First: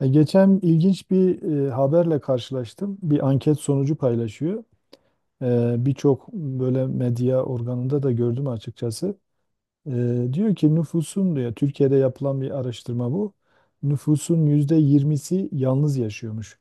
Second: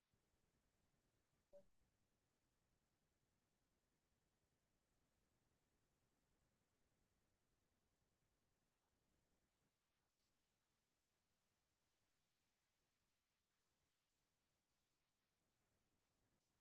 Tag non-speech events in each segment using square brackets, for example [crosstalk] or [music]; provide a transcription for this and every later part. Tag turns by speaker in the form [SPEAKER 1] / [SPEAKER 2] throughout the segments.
[SPEAKER 1] Geçen ilginç bir haberle karşılaştım. Bir anket sonucu paylaşıyor. Birçok böyle medya organında da gördüm açıkçası. Diyor ki nüfusun diyor Türkiye'de yapılan bir araştırma bu. Nüfusun %20'si yalnız yaşıyormuş.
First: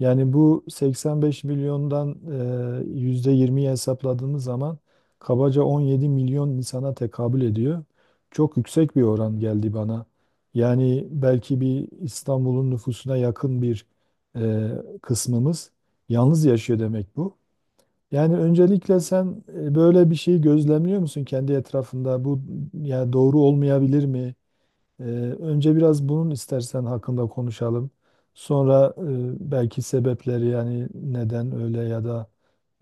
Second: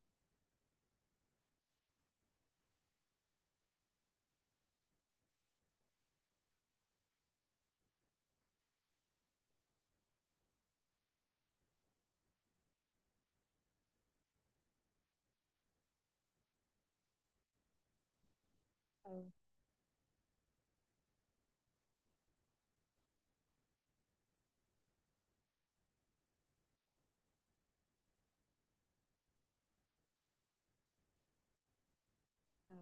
[SPEAKER 1] Yani bu 85 milyondan %20'yi hesapladığımız zaman kabaca 17 milyon insana tekabül ediyor. Çok yüksek bir oran geldi bana. Yani belki bir İstanbul'un nüfusuna yakın bir e, kısmımız yalnız yaşıyor demek bu. Yani öncelikle
[SPEAKER 2] Evet,
[SPEAKER 1] sen böyle bir şey gözlemliyor musun kendi etrafında? Bu yani doğru olmayabilir mi? E, Önce biraz bunun istersen hakkında konuşalım. Sonra belki sebepleri yani neden öyle ya da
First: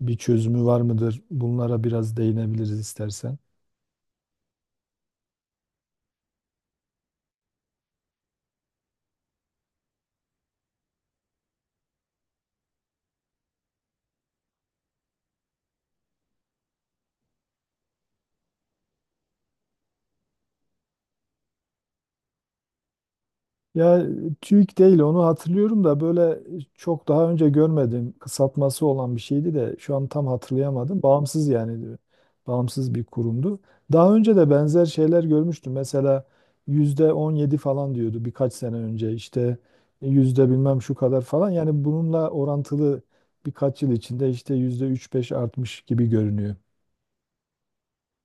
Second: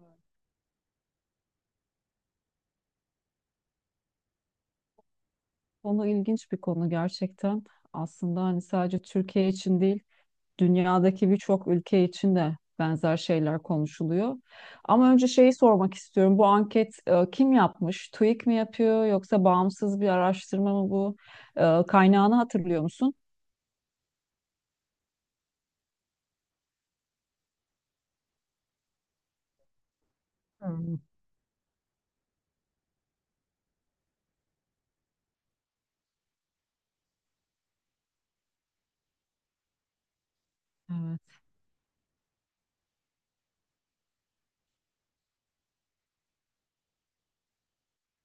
[SPEAKER 1] bir çözümü var mıdır? Bunlara biraz değinebiliriz istersen.
[SPEAKER 2] Konu ilginç bir konu gerçekten. Aslında hani sadece Türkiye için değil, dünyadaki birçok ülke için de benzer şeyler konuşuluyor. Ama önce şeyi sormak istiyorum. Bu anket kim yapmış? TÜİK mi yapıyor yoksa bağımsız bir araştırma mı bu? Kaynağını hatırlıyor musun?
[SPEAKER 1] Ya TÜİK değil onu hatırlıyorum da böyle çok daha önce görmedim. Kısaltması olan bir şeydi de şu an tam
[SPEAKER 2] Hmm.
[SPEAKER 1] hatırlayamadım. Bağımsız yani diyor. Bağımsız bir kurumdu. Daha önce de benzer şeyler görmüştüm. Mesela %17 falan diyordu birkaç sene önce işte yüzde bilmem şu kadar
[SPEAKER 2] Evet.
[SPEAKER 1] falan. Yani bununla orantılı birkaç yıl içinde işte yüzde üç beş artmış gibi görünüyor.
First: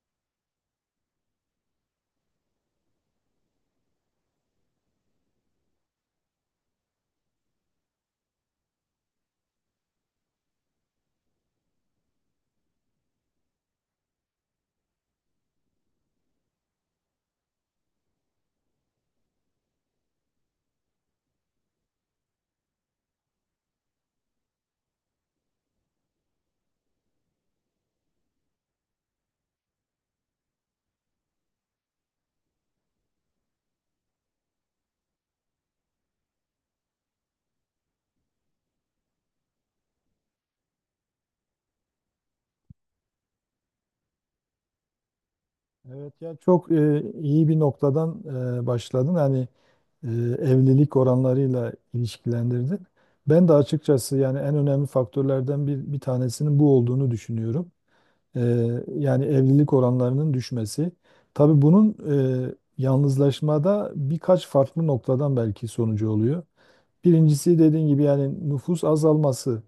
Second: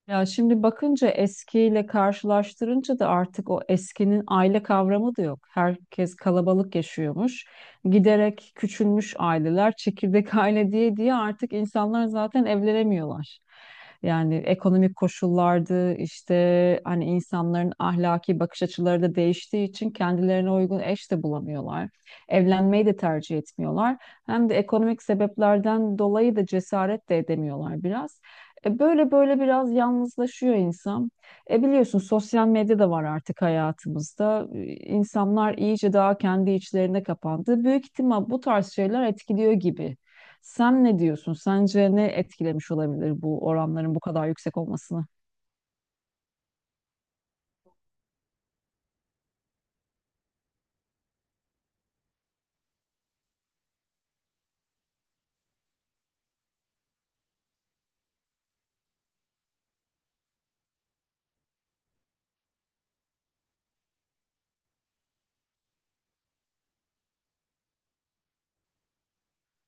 [SPEAKER 2] Ya şimdi bakınca eskiyle karşılaştırınca da artık o eskinin aile kavramı da yok. Herkes kalabalık yaşıyormuş. Giderek küçülmüş aileler, çekirdek [laughs] aile diye diye artık insanlar zaten evlenemiyorlar. Yani ekonomik koşullardı işte hani insanların ahlaki bakış açıları da değiştiği için kendilerine uygun eş de bulamıyorlar. Evlenmeyi de tercih etmiyorlar. Hem de ekonomik sebeplerden dolayı da cesaret de edemiyorlar biraz. Böyle böyle biraz yalnızlaşıyor insan. Biliyorsun sosyal medya da var artık hayatımızda. İnsanlar iyice daha kendi içlerine kapandı. Büyük ihtimal bu tarz şeyler etkiliyor gibi. Sen ne diyorsun? Sence ne etkilemiş olabilir bu oranların bu kadar yüksek olmasını?
[SPEAKER 1] Evet ya çok iyi bir noktadan başladın. Hani e, evlilik oranlarıyla ilişkilendirdin. Ben de açıkçası yani en önemli faktörlerden bir tanesinin bu olduğunu düşünüyorum. E, Yani evlilik oranlarının düşmesi. Tabii bunun yalnızlaşmada birkaç farklı noktadan belki sonucu oluyor. Birincisi dediğin gibi yani nüfus azalması.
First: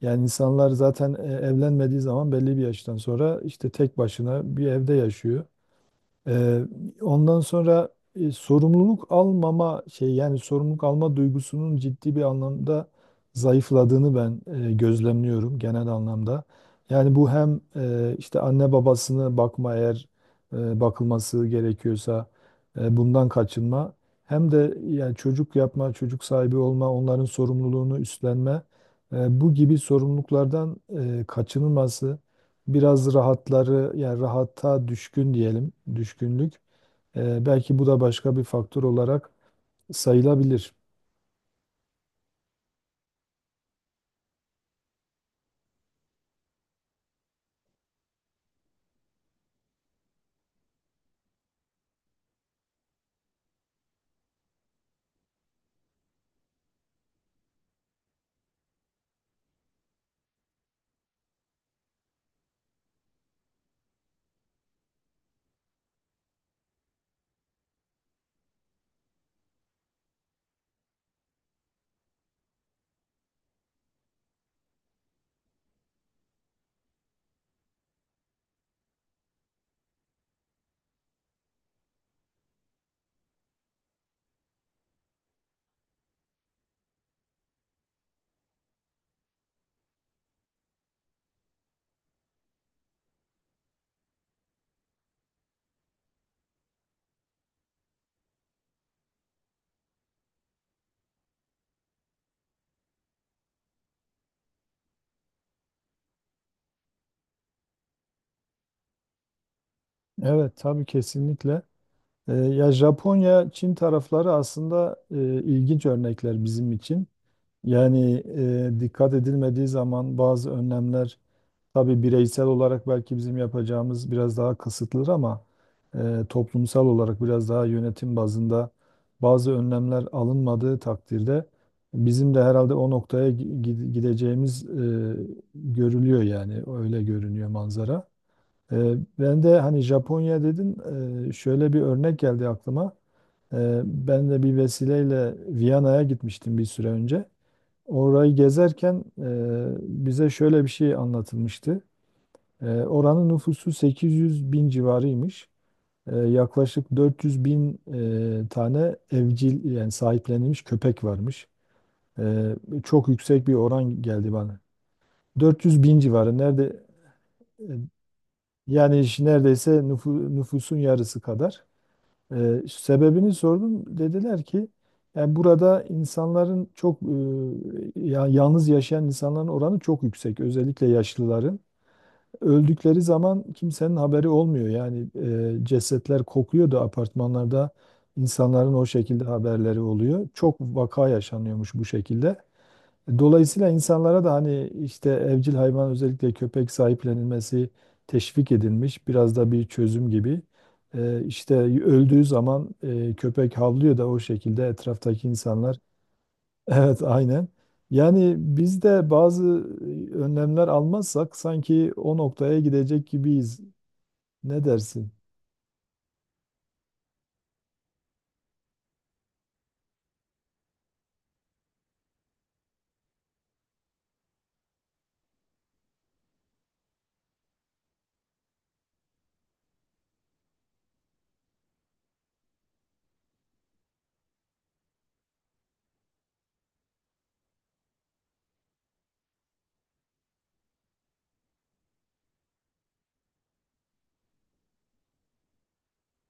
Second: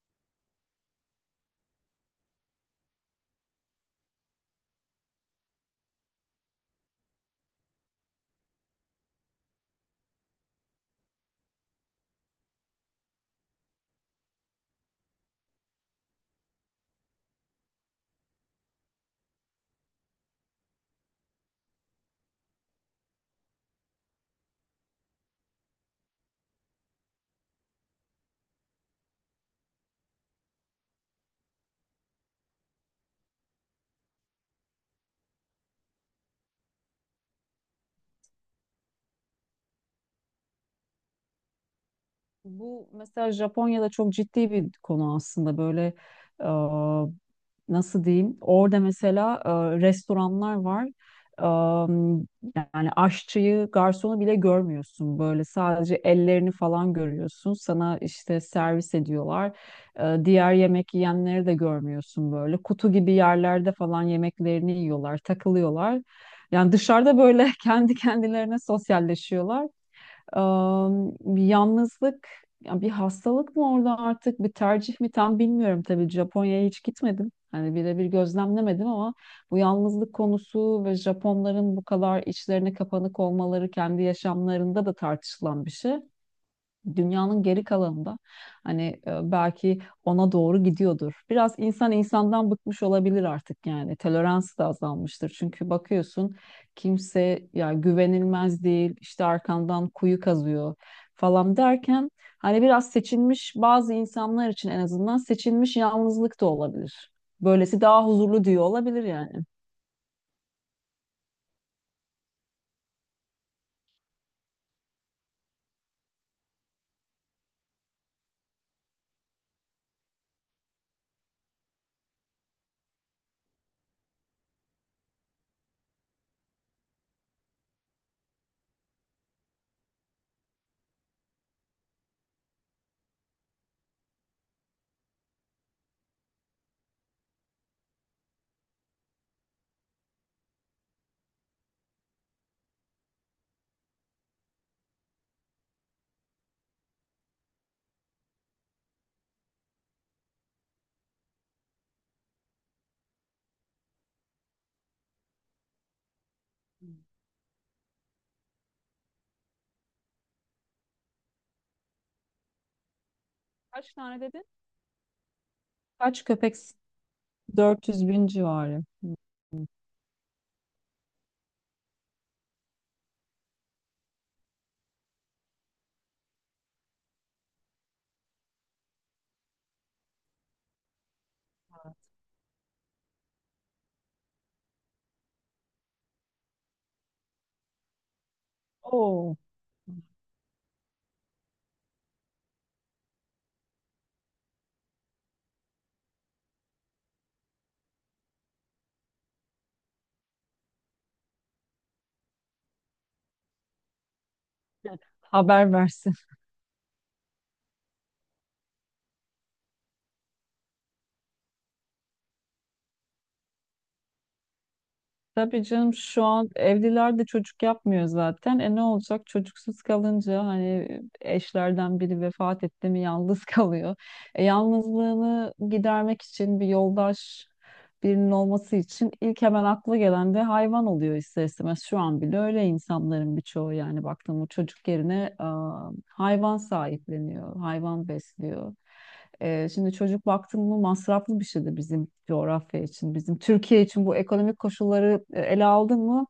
[SPEAKER 1] Yani insanlar zaten evlenmediği zaman belli bir yaştan sonra işte tek başına bir evde yaşıyor. Ee, Ondan sonra sorumluluk almama şey yani sorumluluk alma duygusunun ciddi bir anlamda zayıfladığını ben gözlemliyorum genel anlamda. Yani bu hem işte anne babasını bakma eğer bakılması gerekiyorsa bundan kaçınma hem de yani çocuk yapma, çocuk sahibi olma, onların sorumluluğunu üstlenme bu gibi sorumluluklardan kaçınılması biraz rahatları yani rahata düşkün diyelim düşkünlük. Belki bu da başka bir faktör olarak sayılabilir.
[SPEAKER 2] Bu mesela Japonya'da çok ciddi bir konu aslında böyle e, nasıl diyeyim, orada mesela restoranlar var. E, Yani aşçıyı, garsonu bile görmüyorsun, böyle sadece ellerini falan görüyorsun, sana işte servis ediyorlar. Diğer yemek yiyenleri de görmüyorsun, böyle kutu gibi yerlerde falan yemeklerini yiyorlar, takılıyorlar, yani dışarıda böyle [laughs] kendi kendilerine sosyalleşiyorlar. Am, Yalnızlık ya bir hastalık mı orada artık, bir tercih mi tam bilmiyorum, tabii Japonya'ya hiç gitmedim. Hani birebir gözlemlemedim ama bu yalnızlık konusu ve Japonların bu kadar içlerine kapanık olmaları kendi yaşamlarında da tartışılan bir şey. Dünyanın geri kalanında hani belki ona doğru gidiyordur. Biraz insan insandan bıkmış olabilir artık yani. Tolerans da azalmıştır. Çünkü bakıyorsun kimse ya güvenilmez değil, işte arkandan kuyu kazıyor falan derken hani biraz seçilmiş bazı insanlar için, en azından seçilmiş yalnızlık da olabilir. Böylesi daha huzurlu diyor olabilir yani.
[SPEAKER 1] Evet tabii kesinlikle. Ya Japonya, Çin tarafları aslında ilginç örnekler bizim için. Yani dikkat edilmediği zaman bazı önlemler. Tabii bireysel olarak belki bizim yapacağımız biraz daha kısıtlıdır ama toplumsal olarak biraz daha yönetim bazında bazı önlemler alınmadığı takdirde bizim de herhalde o noktaya gideceğimiz görülüyor yani öyle görünüyor manzara. E, Ben de hani Japonya dedin, şöyle bir örnek geldi aklıma. Ben de bir vesileyle Viyana'ya gitmiştim bir süre önce. Orayı gezerken bize şöyle bir şey anlatılmıştı. Oranın nüfusu 800 bin civarıymış. Yaklaşık 400 bin tane evcil yani sahiplenilmiş köpek varmış. Ee, Çok yüksek bir
[SPEAKER 2] Kaç
[SPEAKER 1] oran
[SPEAKER 2] tane
[SPEAKER 1] geldi
[SPEAKER 2] dedin?
[SPEAKER 1] bana. 400 bin
[SPEAKER 2] Kaç
[SPEAKER 1] civarı
[SPEAKER 2] köpek?
[SPEAKER 1] nerede, e,
[SPEAKER 2] 400 bin civarı.
[SPEAKER 1] yani işte neredeyse nüfusun yarısı kadar. Sebebini sordum dediler ki yani burada insanların çok yalnız yaşayan insanların oranı çok yüksek özellikle yaşlıların. Öldükleri zaman kimsenin haberi olmuyor. Yani cesetler kokuyordu apartmanlarda. İnsanların o şekilde
[SPEAKER 2] Oo.
[SPEAKER 1] haberleri oluyor. Çok vaka yaşanıyormuş bu şekilde. Dolayısıyla insanlara da hani işte evcil hayvan özellikle köpek sahiplenilmesi teşvik edilmiş. Biraz da bir çözüm gibi. İşte öldüğü zaman köpek havlıyor da o şekilde etraftaki
[SPEAKER 2] Haber
[SPEAKER 1] insanlar.
[SPEAKER 2] versin.
[SPEAKER 1] Evet, aynen. Yani biz de bazı önlemler almazsak sanki o noktaya gidecek gibiyiz. Ne dersin?
[SPEAKER 2] Tabii canım, şu an evliler de çocuk yapmıyor zaten. Ne olacak çocuksuz kalınca, hani eşlerden biri vefat etti mi yalnız [laughs] kalıyor. Yalnızlığını gidermek için bir yoldaş, birinin olması için ilk hemen akla gelen de hayvan oluyor ister istemez. Şu an bile öyle, insanların birçoğu yani baktığımda çocuk yerine hayvan sahipleniyor, hayvan besliyor. Şimdi çocuk baktığımda masraflı bir şeydi, bizim coğrafya için, bizim Türkiye için, bu ekonomik koşulları ele aldın mı,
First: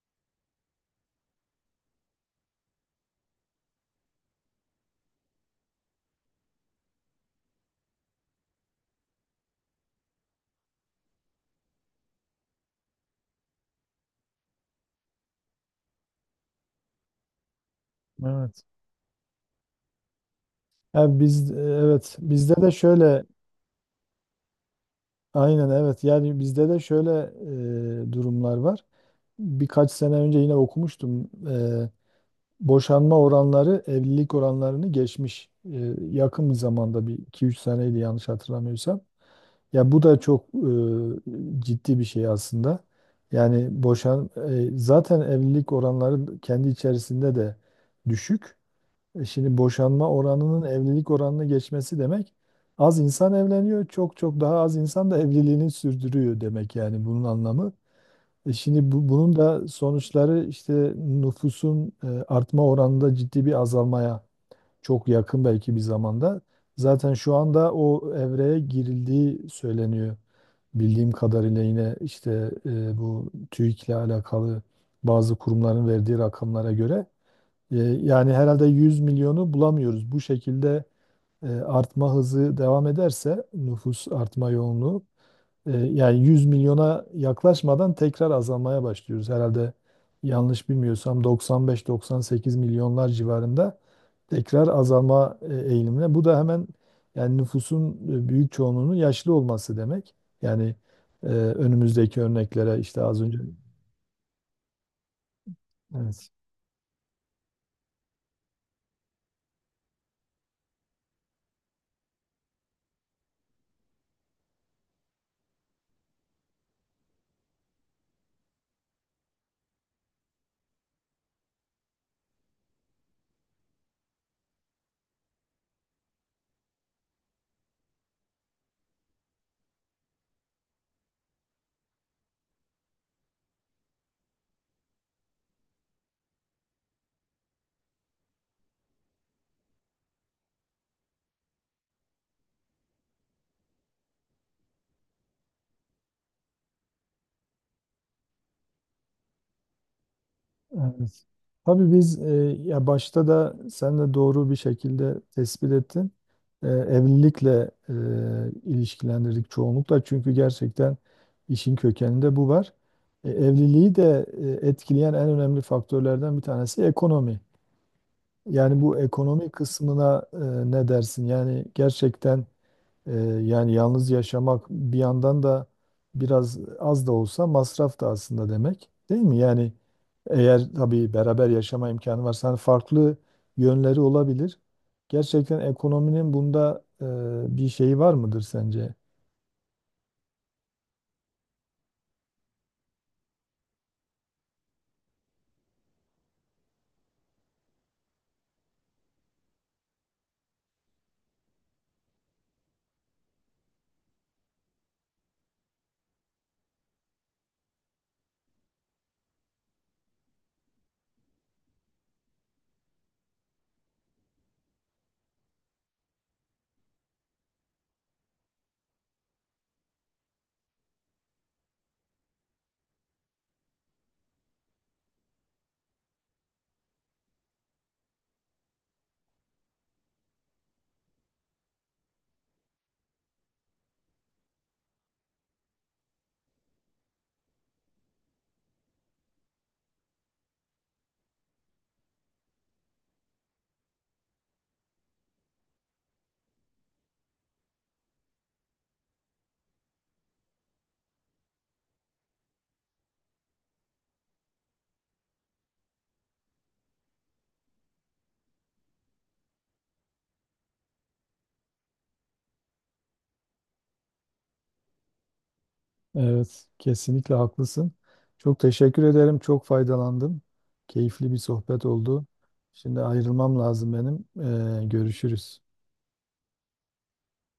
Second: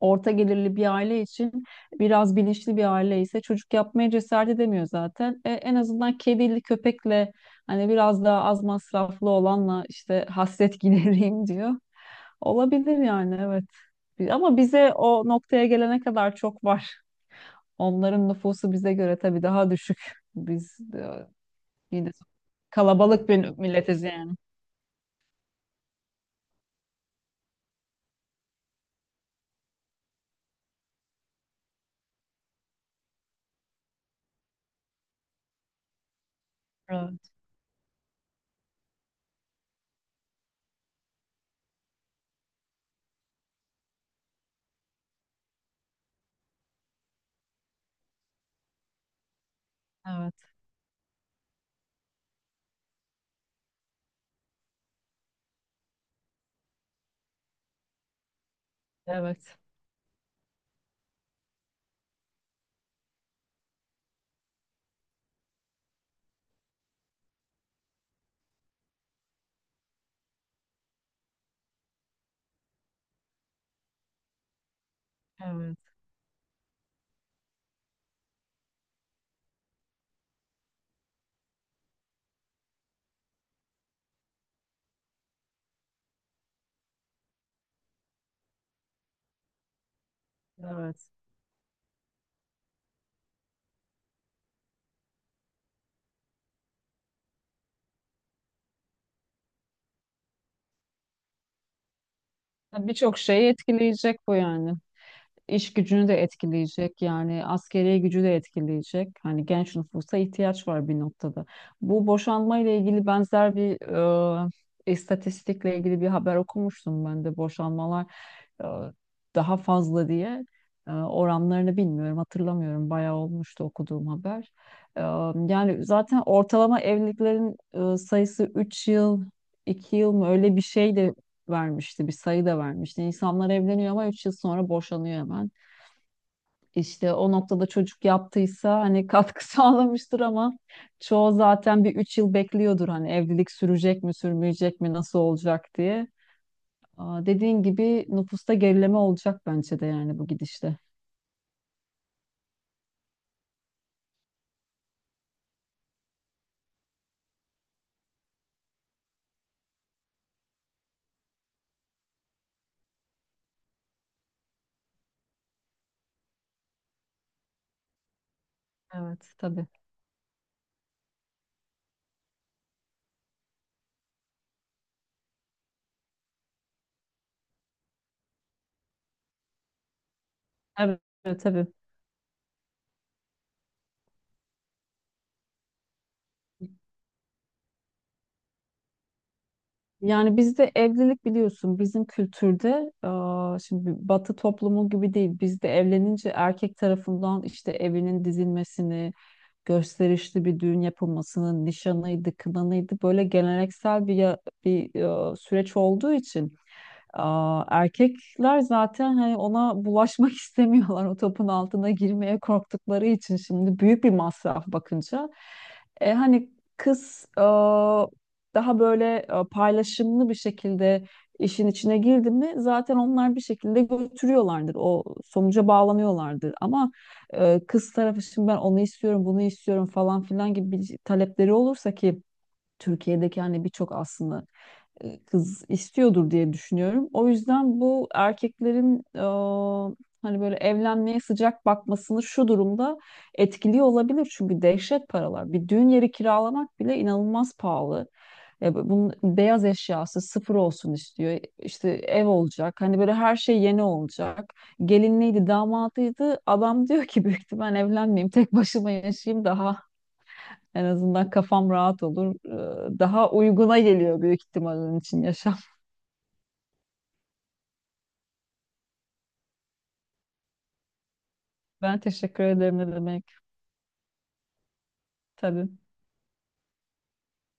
[SPEAKER 2] orta gelirli bir aile için, biraz bilinçli bir aile ise çocuk yapmaya cesaret edemiyor zaten. En azından kedili köpekle hani biraz daha az masraflı olanla işte hasret [laughs] gidereyim diyor. Olabilir yani, evet. Ama bize o noktaya gelene kadar çok var. Onların
[SPEAKER 1] Evet.
[SPEAKER 2] nüfusu bize göre tabii daha düşük. Biz
[SPEAKER 1] Ha,
[SPEAKER 2] de
[SPEAKER 1] biz
[SPEAKER 2] yine
[SPEAKER 1] evet bizde de şöyle
[SPEAKER 2] kalabalık bir milletiz yani.
[SPEAKER 1] aynen evet yani bizde de şöyle durumlar var. Birkaç sene önce yine okumuştum. Boşanma oranları evlilik oranlarını geçmiş. Yakın bir zamanda bir
[SPEAKER 2] Evet,
[SPEAKER 1] 2-3 seneydi yanlış hatırlamıyorsam. Ya bu da çok ciddi bir şey aslında. Yani zaten evlilik oranları kendi içerisinde de düşük. Şimdi boşanma
[SPEAKER 2] evet,
[SPEAKER 1] oranının evlilik oranını geçmesi demek az insan evleniyor, çok çok daha az insan da evliliğini sürdürüyor demek yani bunun anlamı. Şimdi bunun
[SPEAKER 2] evet,
[SPEAKER 1] da sonuçları işte nüfusun artma oranında ciddi bir azalmaya çok yakın belki bir zamanda. Zaten şu anda o evreye girildiği söyleniyor. Bildiğim kadarıyla yine işte bu TÜİK'le alakalı bazı
[SPEAKER 2] evet,
[SPEAKER 1] kurumların verdiği rakamlara göre, yani herhalde 100 milyonu bulamıyoruz. Bu şekilde artma hızı devam ederse nüfus artma yoğunluğu, yani 100 milyona yaklaşmadan tekrar azalmaya başlıyoruz. Herhalde yanlış
[SPEAKER 2] evet.
[SPEAKER 1] bilmiyorsam 95-98 milyonlar civarında tekrar azalma eğilimine. Bu da hemen yani nüfusun büyük çoğunluğunun yaşlı olması demek. Yani önümüzdeki örneklere işte
[SPEAKER 2] Birçok
[SPEAKER 1] az önce
[SPEAKER 2] şeyi etkileyecek bu yani. İş gücünü de
[SPEAKER 1] evet.
[SPEAKER 2] etkileyecek, yani askeri gücü de etkileyecek. Hani genç nüfusa ihtiyaç var bir noktada. Bu boşanma ile ilgili benzer bir e, istatistikle ilgili bir haber okumuştum ben de, boşanmalar e, daha fazla diye. Oranlarını bilmiyorum, hatırlamıyorum, bayağı olmuştu okuduğum haber. E, Yani zaten ortalama evliliklerin sayısı 3 yıl, 2 yıl mı, öyle bir şey de vermişti, bir sayı da vermişti. İnsanlar evleniyor ama 3 yıl sonra boşanıyor hemen. İşte o noktada çocuk yaptıysa hani katkı [laughs] sağlamıştır ama çoğu zaten bir 3 yıl bekliyordur, hani evlilik sürecek mi sürmeyecek mi, nasıl olacak diye. Aa, dediğin gibi nüfusta gerileme olacak bence de yani, bu gidişle.
[SPEAKER 1] Evet. Tabii ya başta da sen de doğru bir şekilde tespit ettin. Evlilikle ilişkilendirdik çoğunlukla çünkü gerçekten işin kökeninde bu var. Evliliği de etkileyen en önemli faktörlerden bir tanesi ekonomi. Yani bu
[SPEAKER 2] Evet,
[SPEAKER 1] ekonomi
[SPEAKER 2] tabii.
[SPEAKER 1] kısmına, ne dersin? Yani gerçekten ee, yani yalnız yaşamak bir yandan da biraz az da olsa masraf da aslında demek değil mi? Yani eğer
[SPEAKER 2] Evet,
[SPEAKER 1] tabii beraber
[SPEAKER 2] tabii.
[SPEAKER 1] yaşama imkanı varsa hani farklı yönleri olabilir. Gerçekten ekonominin bunda bir şeyi var mıdır sence?
[SPEAKER 2] Yani bizde evlilik biliyorsun, bizim kültürde şimdi Batı toplumu gibi değil. Bizde evlenince erkek tarafından işte evinin dizilmesini, gösterişli bir düğün yapılmasını, nişanıydı, kınanıydı, böyle geleneksel bir bir süreç olduğu için. Erkekler zaten hani ona bulaşmak [laughs] istemiyorlar, o topun altına girmeye korktukları için, şimdi büyük bir masraf bakınca. Hani kız daha böyle paylaşımlı bir şekilde işin içine girdi mi, zaten onlar bir şekilde götürüyorlardır. O sonuca bağlanıyorlardır. Ama kız tarafı şimdi ben onu istiyorum, bunu istiyorum falan filan gibi bir talepleri olursa ki Türkiye'deki hani birçok aslında kız istiyordur diye düşünüyorum. O yüzden bu erkeklerin hani böyle evlenmeye sıcak bakmasını şu durumda etkiliyor olabilir. Çünkü dehşet paralar. Bir düğün yeri kiralamak bile inanılmaz pahalı. Bunun beyaz eşyası sıfır olsun istiyor. İşte ev olacak. Hani böyle her şey yeni olacak. Gelinliydi, damadıydı. Adam diyor ki büyük ihtimal evlenmeyeyim, tek başıma yaşayayım, daha en azından kafam rahat olur. Daha uyguna geliyor büyük ihtimal onun için yaşam. [laughs]
[SPEAKER 1] Evet, kesinlikle haklısın. Çok teşekkür ederim. Çok faydalandım. Keyifli bir sohbet
[SPEAKER 2] Ben
[SPEAKER 1] oldu.
[SPEAKER 2] teşekkür ederim, ne
[SPEAKER 1] Şimdi
[SPEAKER 2] demek.
[SPEAKER 1] ayrılmam lazım benim. Görüşürüz.
[SPEAKER 2] Tabii.